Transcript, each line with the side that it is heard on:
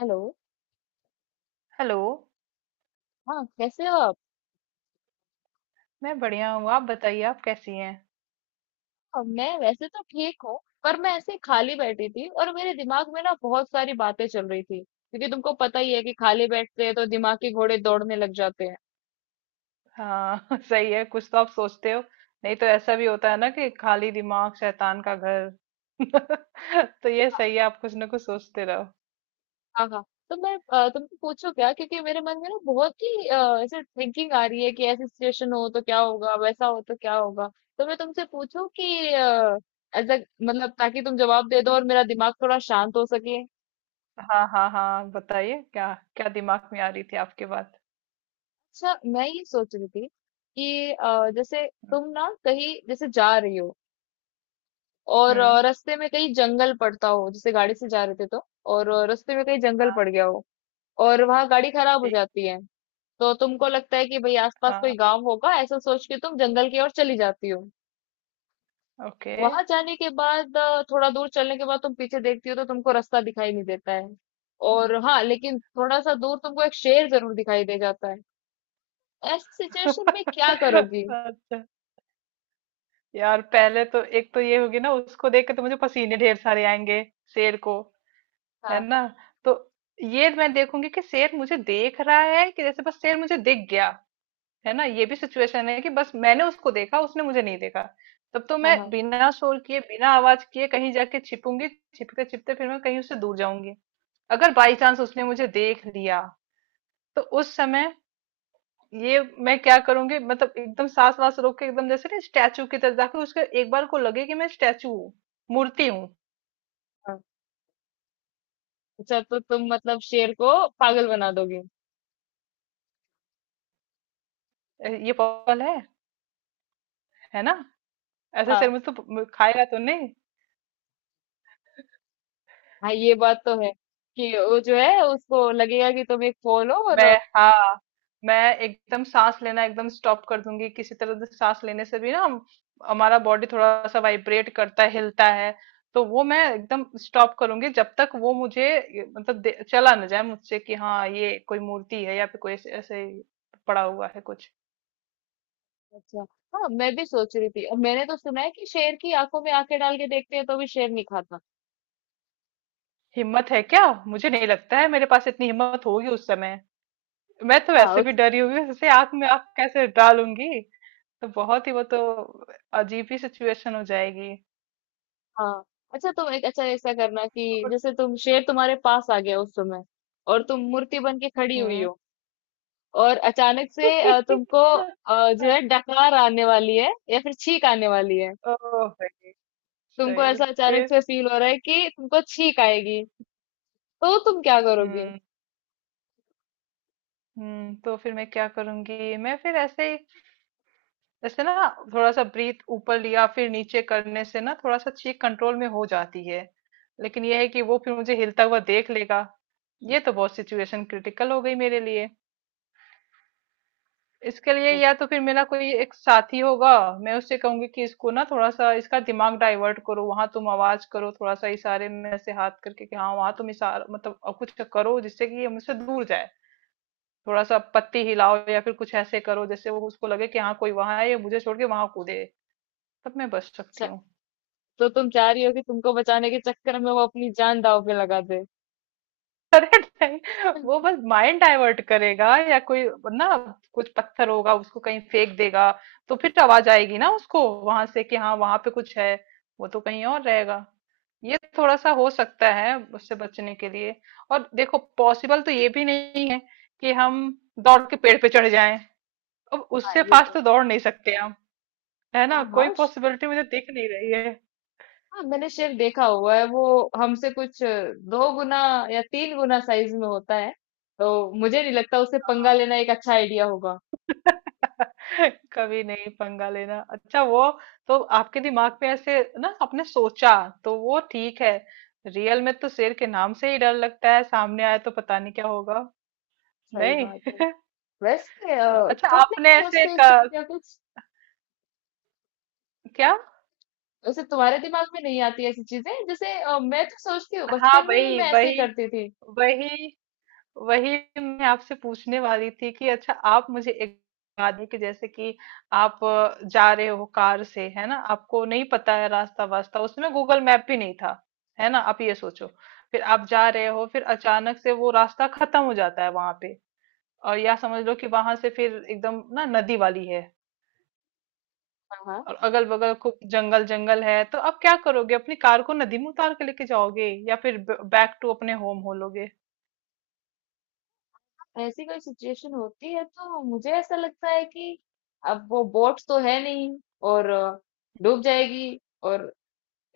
left: Hello.
right: Hello.
left: हाँ, कैसे हो आप?
right: मैं बढ़िया हूँ, आप बताइए, आप कैसी हैं?
left: हाँ, मैं वैसे तो ठीक हूँ। पर मैं ऐसे खाली बैठी थी और मेरे दिमाग में ना बहुत सारी बातें चल रही थी, क्योंकि तुमको पता ही है कि खाली बैठते हैं तो दिमाग के घोड़े दौड़ने लग जाते हैं।
right: हाँ सही है, कुछ तो आप सोचते हो। नहीं तो ऐसा भी होता है ना कि खाली दिमाग शैतान का घर। तो ये
left: हाँ।
right: सही है, आप कुछ ना कुछ सोचते रहो।
left: हाँ, हाँ। तो मैं तुमको पूछो क्या, क्योंकि मेरे मन में ना बहुत ही ऐसे थिंकिंग आ रही है कि ऐसी सिचुएशन हो तो क्या होगा, वैसा हो तो क्या होगा। तो मैं तुमसे पूछूं कि एज मतलब, ताकि तुम जवाब दे दो और मेरा दिमाग थोड़ा शांत हो सके।
right: हाँ हाँ हाँ बताइए, क्या क्या दिमाग में आ रही थी आपकी बात?
left: अच्छा, मैं ये सोच रही थी कि जैसे तुम ना कहीं जैसे जा रही हो, और
right: हम्म।
left: रास्ते में कहीं जंगल पड़ता हो, जैसे गाड़ी से जा रहे थे तो। और रास्ते में कहीं जंगल पड़ गया हो, और वहां गाड़ी खराब हो
right: ठीक।
left: जाती है। तो तुमको लगता है कि भाई आसपास
right: हाँ।
left: कोई गांव होगा, ऐसा सोच के तुम जंगल की ओर चली जाती हो।
right: ओके।
left: वहां जाने के बाद थोड़ा दूर चलने के बाद तुम पीछे देखती हो तो तुमको रास्ता दिखाई नहीं देता है। और हाँ, लेकिन थोड़ा सा दूर तुमको एक शेर जरूर दिखाई दे जाता है। ऐसी सिचुएशन में क्या करोगी?
right: अच्छा। यार पहले तो एक तो ये होगी ना, उसको देख के तो मुझे पसीने ढेर सारे आएंगे, शेर को। है
left: हाँ,
right: ना? तो ये मैं देखूंगी कि शेर मुझे देख रहा है कि जैसे बस शेर मुझे दिख गया। है ना, ये भी सिचुएशन है कि बस मैंने उसको देखा, उसने मुझे नहीं देखा। तब तो
left: हाँ,
right: मैं
left: हाँ।
right: बिना शोर किए, बिना आवाज किए कहीं जाके छिपूंगी। छिपते छिपते फिर मैं कहीं उससे दूर जाऊंगी। अगर बाई चांस उसने मुझे देख लिया, तो उस समय ये मैं क्या करूंगी, मतलब एकदम सांस वास रोक के, एकदम जैसे ना स्टैचू की तरफ जाके, उसके एक बार को लगे कि मैं स्टैचू हूँ, मूर्ति हूँ।
left: हाँ, अच्छा, तो तुम मतलब शेर को पागल बना दोगे।
right: ये पॉसिबल है ना? ऐसे
left: हाँ,
right: शर्म तो खाएगा तो नहीं।
left: हाँ, ये बात तो है कि वो जो है उसको लगेगा कि तुम एक फॉल हो, और
right: मैं हाँ, मैं एकदम सांस लेना एकदम स्टॉप कर दूंगी। किसी तरह से सांस लेने से भी ना हमारा बॉडी थोड़ा सा वाइब्रेट करता है, हिलता है। तो वो मैं एकदम स्टॉप करूंगी जब तक वो मुझे चला ना जाए मुझसे कि हाँ ये कोई मूर्ति है या फिर कोई ऐसे ऐसे पड़ा हुआ है कुछ।
left: अच्छा। हाँ, मैं भी सोच रही थी, और मैंने तो सुना है कि शेर की आंखों में आंखें डाल के देखते हैं तो भी शेर नहीं खाता।
right: हिम्मत है क्या? मुझे नहीं लगता है मेरे पास इतनी हिम्मत होगी उस समय। मैं तो
left: हाँ
right: वैसे भी
left: उस,
right: डरी हुई हूँ, जैसे आंख में आंख कैसे डालूंगी? तो बहुत ही वो तो अजीब ही सिचुएशन हो जाएगी।
left: हाँ। अच्छा, तुम एक अच्छा ऐसा करना कि
right: और
left: जैसे तुम शेर तुम्हारे पास आ गया उस समय, और तुम मूर्ति बन के खड़ी हुई
right: हम्म।
left: हो, और अचानक से तुमको जो
right: ओह!
left: है डकार आने वाली है या फिर छींक आने वाली है।
right: सही,
left: तुमको
right: सही।
left: ऐसा अचानक
right: फिर?
left: से फील हो रहा है कि तुमको छींक आएगी, तो तुम क्या करोगी?
right: हुँ, हुँ, तो फिर मैं क्या करूँगी? मैं फिर ऐसे ही, जैसे ना थोड़ा-सा ब्रीथ ऊपर लिया, फिर नीचे करने से ना थोड़ा-सा चीक कंट्रोल में हो जाती है। लेकिन ये है कि वो फिर मुझे हिलता हुआ देख लेगा। ये तो बहुत सिचुएशन क्रिटिकल हो गई मेरे लिए। इसके लिए या तो फिर मेरा कोई एक साथी होगा, मैं उससे कहूंगी कि इसको ना थोड़ा सा इसका दिमाग डाइवर्ट करो, वहां तुम आवाज करो, थोड़ा सा इशारे में ऐसे हाथ करके कि हाँ वहां तुम इशारा, कुछ करो जिससे कि ये मुझसे दूर जाए। थोड़ा सा पत्ती हिलाओ या फिर कुछ ऐसे करो जैसे वो, उसको लगे कि हाँ कोई वहां है, ये मुझे छोड़ के वहां कूदे। तब मैं बच सकती
left: अच्छा,
right: हूँ।
left: तो तुम चाह रही हो कि तुमको बचाने के चक्कर में वो अपनी जान दांव पे लगा दे।
right: अरे नहीं, वो बस माइंड डाइवर्ट करेगा या कोई, ना, कुछ पत्थर होगा उसको कहीं फेंक देगा। तो फिर आवाज आएगी ना, उसको वहां से कि हाँ वहां पे कुछ है। वो तो कहीं और रहेगा। ये थोड़ा सा हो सकता है उससे बचने के लिए। और देखो, पॉसिबल तो ये भी नहीं है कि हम दौड़ के पेड़ पे चढ़ जाएं। अब
left: हाँ
right: उससे
left: ये
right: फास्ट
left: पर।
right: तो दौड़ नहीं सकते हम। है ना?
left: हाँ,
right: कोई
left: हाँ, श-।
right: पॉसिबिलिटी मुझे दिख नहीं रही है।
left: हाँ, मैंने शेर देखा हुआ है, वो हमसे कुछ दो गुना या तीन गुना साइज में होता है, तो मुझे नहीं लगता उसे पंगा लेना एक अच्छा आइडिया होगा।
right: कभी नहीं पंगा लेना, अच्छा वो। तो आपके दिमाग में ऐसे ना आपने सोचा, तो वो ठीक है। रियल में तो शेर के नाम से ही डर लगता है, सामने आया तो पता नहीं क्या होगा।
left: सही
right: नहीं।
left: बात है। वैसे
right: अच्छा
left: तुम नहीं
right: आपने ऐसे
left: सोचते इस तरीके का कुछ?
right: क्या?
left: वैसे तुम्हारे दिमाग में नहीं आती ऐसी चीजें? जैसे मैं तो सोचती हूँ,
right: हाँ
left: बचपन में भी
right: वही
left: मैं ऐसे ही
right: वही
left: करती थी।
right: वही वही, मैं आपसे पूछने वाली थी कि अच्छा आप मुझे एक बात है कि जैसे कि आप जा रहे हो कार से, है ना, आपको नहीं पता है रास्ता वास्ता, उसमें गूगल मैप भी नहीं था। है ना, आप ये सोचो। फिर आप जा रहे हो, फिर अचानक से वो रास्ता खत्म हो जाता है वहां पे। और या समझ लो कि वहां से फिर एकदम ना नदी वाली है,
left: हाँ,
right: और अगल बगल खूब जंगल जंगल है। तो आप क्या करोगे? अपनी कार को नदी में उतार के लेके जाओगे या फिर बैक टू अपने होम हो लोगे?
left: ऐसी कोई सिचुएशन होती है तो मुझे ऐसा लगता है कि अब वो बोट तो है नहीं, और डूब जाएगी, और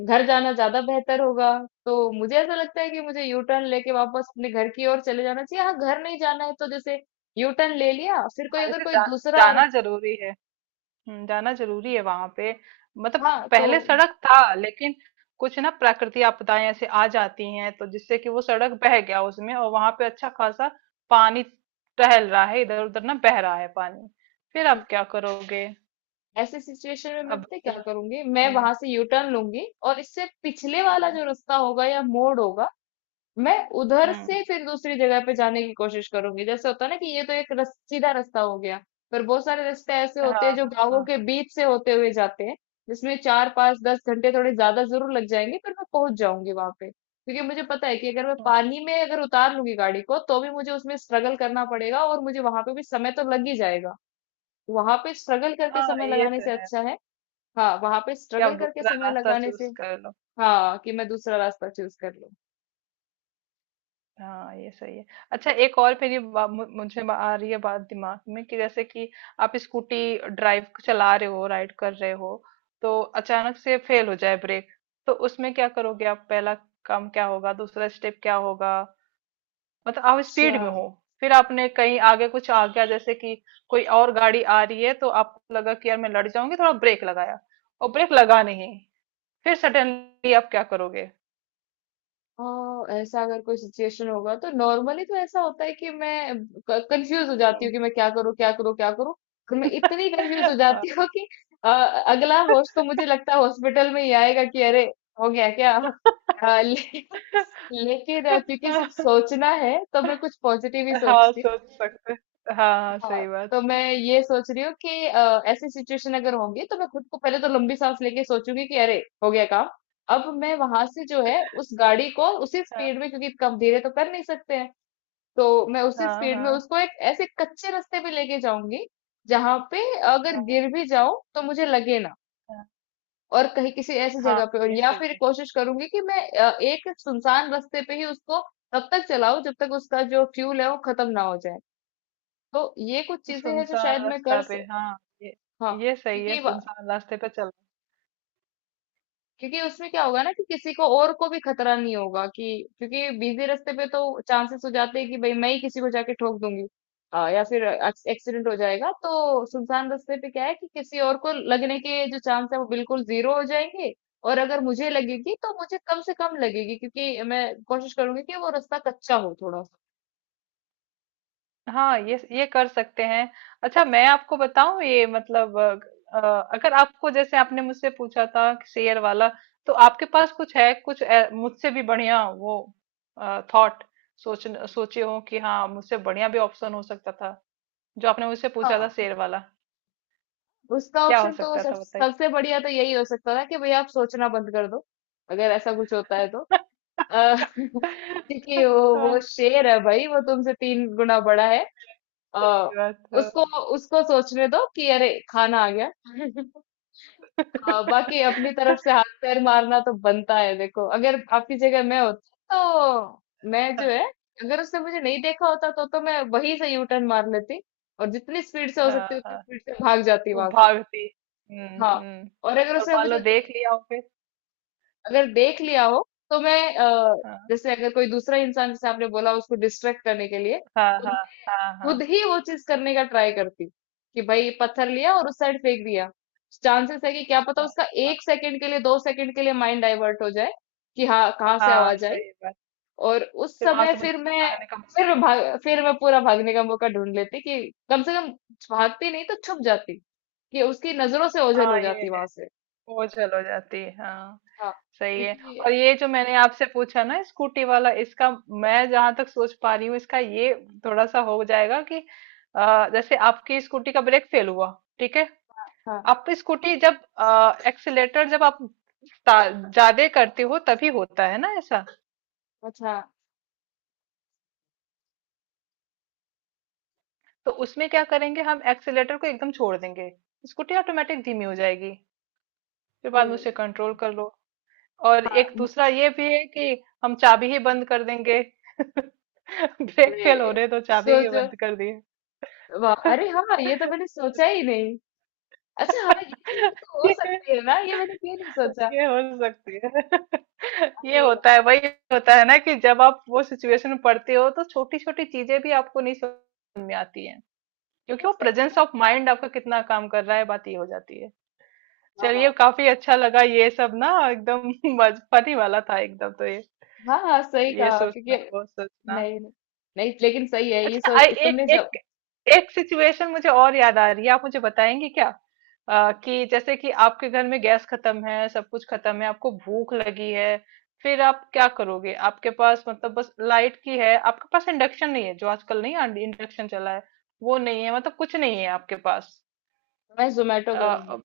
left: घर जाना ज्यादा बेहतर होगा। तो मुझे ऐसा लगता है कि मुझे यू टर्न लेके वापस अपने घर की ओर चले जाना चाहिए। हाँ, घर नहीं जाना है तो जैसे यू टर्न ले लिया, फिर कोई
right: हाँ,
left: अगर कोई दूसरा।
right: जाना जरूरी है। जाना जरूरी है वहां पे। मतलब
left: हाँ तो।
right: पहले सड़क था, लेकिन कुछ ना प्राकृतिक आपदाएं ऐसे आ जाती हैं, तो जिससे कि वो सड़क बह गया उसमें, और वहां पे अच्छा खासा पानी टहल रहा है, इधर उधर ना बह रहा है पानी। फिर
left: हम्म,
right: आप क्या करोगे?
left: ऐसे सिचुएशन में मैं
right: अब
left: पता है क्या
right: दूसरा-
left: करूंगी, मैं
right: हम्म।
left: वहां से यू टर्न लूंगी और इससे पिछले वाला
right: हम्म
left: जो रास्ता होगा या मोड़ होगा, मैं उधर
right: हम्म,
left: से फिर दूसरी जगह पे जाने की कोशिश करूंगी। जैसे होता है ना कि ये तो एक रस, सीधा रास्ता हो गया, पर बहुत सारे रास्ते ऐसे होते
right: हाँ
left: हैं जो
right: हाँ
left: गांवों
right: हाँ।
left: के बीच से होते हुए जाते हैं, जिसमें चार पांच दस घंटे थोड़े ज्यादा जरूर लग जाएंगे, पर मैं पहुंच जाऊंगी वहां पे। क्योंकि मुझे पता है कि अगर मैं
right: अच्छा,
left: पानी में अगर उतार लूंगी गाड़ी को तो भी मुझे उसमें स्ट्रगल करना पड़ेगा, और मुझे वहां पे भी समय तो लग ही जाएगा। वहां पे स्ट्रगल करके
right: हाँ
left: समय
right: ये
left: लगाने
right: तो
left: से
right: है
left: अच्छा है। हाँ, वहां पे
right: कि आप
left: स्ट्रगल करके
right: दूसरा
left: समय
right: रास्ता
left: लगाने से,
right: चूज कर लो।
left: हाँ कि मैं दूसरा रास्ता चूज कर लूं।
right: हाँ ये सही है। अच्छा एक और मुझे आ रही है बात दिमाग में कि जैसे कि आप स्कूटी ड्राइव चला रहे हो, राइड कर रहे हो, तो अचानक से फेल हो जाए ब्रेक। तो उसमें क्या करोगे आप? पहला काम क्या होगा? दूसरा स्टेप क्या होगा? मतलब आप
left: अच्छा।
right: स्पीड में हो, फिर आपने कहीं आगे कुछ आ गया, जैसे कि कोई और गाड़ी आ रही है, तो आपको लगा कि यार मैं लड़ जाऊंगी, थोड़ा ब्रेक लगाया, और ब्रेक लगा नहीं। फिर सडनली आप क्या करोगे?
left: हाँ, ऐसा अगर कोई सिचुएशन होगा तो नॉर्मली तो ऐसा होता है कि मैं कंफ्यूज हो जाती
right: हम्म।
left: हूँ कि मैं क्या करूँ क्या करूँ क्या करूँ, और मैं इतनी कंफ्यूज हो जाती
right: हाँ।
left: हूँ कि अ, अगला होश तो मुझे लगता है हॉस्पिटल में ही आएगा कि अरे हो गया क्या लेकिन क्योंकि सिर्फ सोचना है तो मैं कुछ पॉजिटिव ही
right: हाँ
left: सोचती हूँ।
right: सोच सकते हैं। हाँ
left: हाँ,
right: सही
left: तो
right: बात।
left: मैं ये सोच रही हूँ कि ऐसी सिचुएशन अगर होगी तो मैं खुद को पहले तो लंबी सांस लेके सोचूंगी कि अरे हो गया काम। अब मैं वहां से जो है उस गाड़ी को उसी
right: हाँ
left: स्पीड में, क्योंकि कम धीरे तो कर नहीं सकते हैं, तो मैं उसी
right: हाँ
left: स्पीड में
right: हाँ
left: उसको एक ऐसे कच्चे रास्ते पे लेके जाऊंगी जहां पे अगर
right: हाँ
left: गिर भी जाऊं तो मुझे लगे ना,
right: हाँ
left: और कहीं किसी ऐसी
right: हाँ,
left: जगह पे, और
right: ये
left: या
right: सही
left: फिर
right: है।
left: कोशिश करूंगी कि मैं एक सुनसान रास्ते पे ही उसको तब तक चलाऊं जब तक उसका जो फ्यूल है वो खत्म ना हो जाए। तो ये कुछ
right: तो
left: चीजें हैं जो
right: सुनसान
left: शायद मैं
right: रास्ता
left: कर।
right: पे, हाँ, ये
left: हाँ,
right: ये सही
left: क्योंकि
right: है, सुनसान रास्ते पे चल।
left: क्योंकि उसमें क्या होगा ना कि किसी को और को भी खतरा नहीं होगा कि, क्योंकि बिजी रास्ते पे तो चांसेस हो जाते हैं कि भाई मैं ही किसी को जाके ठोक दूंगी, या फिर एक्सीडेंट हो जाएगा। तो सुनसान रास्ते पे क्या है कि किसी और को लगने के जो चांस है वो बिल्कुल जीरो हो जाएंगे, और अगर मुझे लगेगी तो मुझे कम से कम लगेगी, क्योंकि मैं कोशिश करूंगी कि वो रास्ता कच्चा हो थोड़ा सा।
right: हाँ ये कर सकते हैं। अच्छा मैं आपको बताऊं, ये मतलब अ, अ, अगर आपको जैसे आपने मुझसे पूछा था कि शेयर वाला, तो आपके पास कुछ है कुछ मुझसे भी बढ़िया वो थॉट, सोच सोचे हो कि हाँ मुझसे बढ़िया भी ऑप्शन हो सकता था, जो आपने मुझसे पूछा था
left: हाँ,
right: शेयर वाला?
left: उसका
right: क्या हो
left: ऑप्शन तो
right: सकता
left: सब
right: था बताइए।
left: सबसे बढ़िया तो यही हो सकता था कि भाई आप सोचना बंद कर दो, अगर ऐसा कुछ होता है तो। अ, क्योंकि वो
right: हाँ
left: शेर है भाई, वो तुमसे तीन गुना बड़ा है। अ,
right: सही बात है।
left: उसको उसको सोचने दो कि अरे खाना आ गया। बाकी अपनी तरफ से हाथ पैर मारना तो बनता है। देखो, अगर आपकी जगह मैं होती तो मैं जो है, अगर उसने मुझे नहीं देखा होता तो मैं वहीं से यू टर्न मार लेती और जितनी स्पीड से हो
right: हाँ
left: सकती उतनी
right: हाँ,
left: स्पीड से भाग जाती
right: वो
left: वहां से।
right: भागती।
left: हाँ,
right: हम्म।
left: और अगर
right: और
left: उसने
right: मान लो
left: मुझे
right: देख
left: देख,
right: लिया हो फिर?
left: अगर देख लिया हो तो मैं
right: हाँ
left: जैसे अगर कोई दूसरा इंसान जैसे आपने बोला उसको डिस्ट्रैक्ट करने के लिए,
right: हाँ
left: तो
right: हाँ
left: मैं
right: हाँ हाँ
left: खुद ही वो चीज करने का ट्राई करती कि भाई पत्थर लिया और उस साइड फेंक दिया। चांसेस है कि क्या पता
right: हाँ
left: उसका
right: हाँ
left: एक सेकंड के लिए दो सेकंड के लिए माइंड डाइवर्ट हो जाए कि हाँ कहाँ से
right: हाँ,
left: आवाज आई,
right: सही बात।
left: और उस
right: फिर वहां
left: समय
right: से मुझे भागने का
left: फिर
right: मौका
left: मैं
right: मिला।
left: भाग फिर मैं पूरा भागने का मौका ढूंढ लेती कि कम से कम भागती नहीं तो छुप जाती, कि उसकी नजरों से ओझल हो
right: हाँ ये
left: जाती
right: है,
left: वहां से।
right: वो चल हो जाती है, हाँ
left: हाँ,
right: सही है।
left: क्योंकि
right: और ये जो मैंने आपसे पूछा ना स्कूटी वाला, इसका मैं जहां तक सोच पा रही हूँ, इसका ये थोड़ा सा हो जाएगा कि जैसे आपकी स्कूटी का ब्रेक फेल हुआ, ठीक है,
left: हाँ।
right: आप स्कूटी जब एक्सीलेटर जब आप ज्यादा करते हो तभी होता है ना ऐसा?
left: अच्छा।
right: तो उसमें क्या करेंगे? हम एक्सीलेटर को एकदम छोड़ देंगे, स्कूटी ऑटोमेटिक धीमी हो जाएगी, फिर बाद में
left: हम्म।
right: उसे कंट्रोल कर लो। और
left: हाँ,
right: एक
left: न-।
right: दूसरा ये भी है कि हम चाबी ही बंद कर देंगे। ब्रेक
left: अरे,
right: फेल हो रहे तो चाबी ही
left: सोचो,
right: बंद कर दिए।
left: वाह, अरे हाँ, ये तो मैंने सोचा ही नहीं। अच्छा, हाँ, ये चीज भी तो हो
right: ये,
left: सकती है ना, ये मैंने क्यों नहीं सोचा।
right: ये हो सकती है। ये
left: अरे,
right: होता है वही। होता है ना कि जब आप वो सिचुएशन में पड़ते हो, तो छोटी छोटी चीजें भी आपको नहीं समझ में आती हैं, क्योंकि
left: वाह,
right: वो
left: सही
right: प्रेजेंस
left: कहा।
right: ऑफ माइंड आपका कितना काम कर रहा है, बात ये हो जाती है।
left: वाह, वाह।
right: चलिए, काफी अच्छा लगा ये सब ना एकदम फनी वाला था एकदम। तो
left: हाँ, हाँ, सही
right: ये
left: कहा
right: सोचना
left: क्योंकि
right: वो सोचना।
left: नहीं, नहीं, नहीं, लेकिन सही है ये
right: अच्छा
left: सोच
right: एक
left: तुमने जब।
right: एक एक सिचुएशन मुझे और याद आ रही है, आप मुझे बताएंगे क्या? कि जैसे कि आपके घर में गैस खत्म है, सब कुछ खत्म है, आपको भूख लगी है। फिर आप क्या करोगे? आपके पास मतलब बस लाइट की है, आपके पास इंडक्शन नहीं है, जो आजकल नहीं इंडक्शन चला है, वो नहीं है, मतलब कुछ नहीं है आपके पास।
left: मैं जोमेटो करूंगी।
right: अ,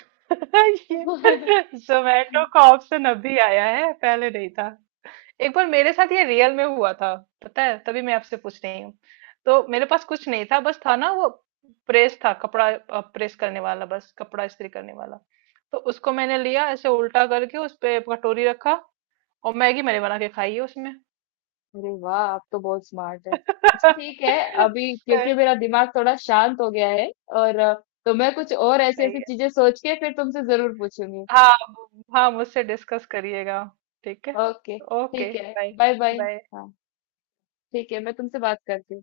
right: ये जोमेटो का ऑप्शन अभी आया है, पहले नहीं था। एक बार मेरे साथ ये रियल में हुआ था, पता है, तभी मैं आपसे पूछ रही हूँ। तो मेरे पास कुछ नहीं था, बस था ना वो प्रेस था, कपड़ा प्रेस करने वाला, बस कपड़ा इस्त्री करने वाला। तो उसको मैंने लिया ऐसे उल्टा करके, उस पे कटोरी रखा, और मैगी मैंने बना के खाई है उसमें।
left: अरे वाह, आप तो बहुत स्मार्ट है। अच्छा ठीक है। अभी
right: सही।
left: क्योंकि मेरा दिमाग थोड़ा शांत हो गया है, और तो मैं कुछ और ऐसी
right: सही
left: ऐसी
right: है।
left: चीजें सोच के फिर तुमसे जरूर पूछूंगी।
right: हाँ। हाँ मुझसे डिस्कस करिएगा। ठीक है।
left: ओके,
right: ओके
left: ठीक है।
right: बाय।
left: Bye, bye.
right: बाय।
left: ठीक है, मैं तुमसे बात करती हूँ।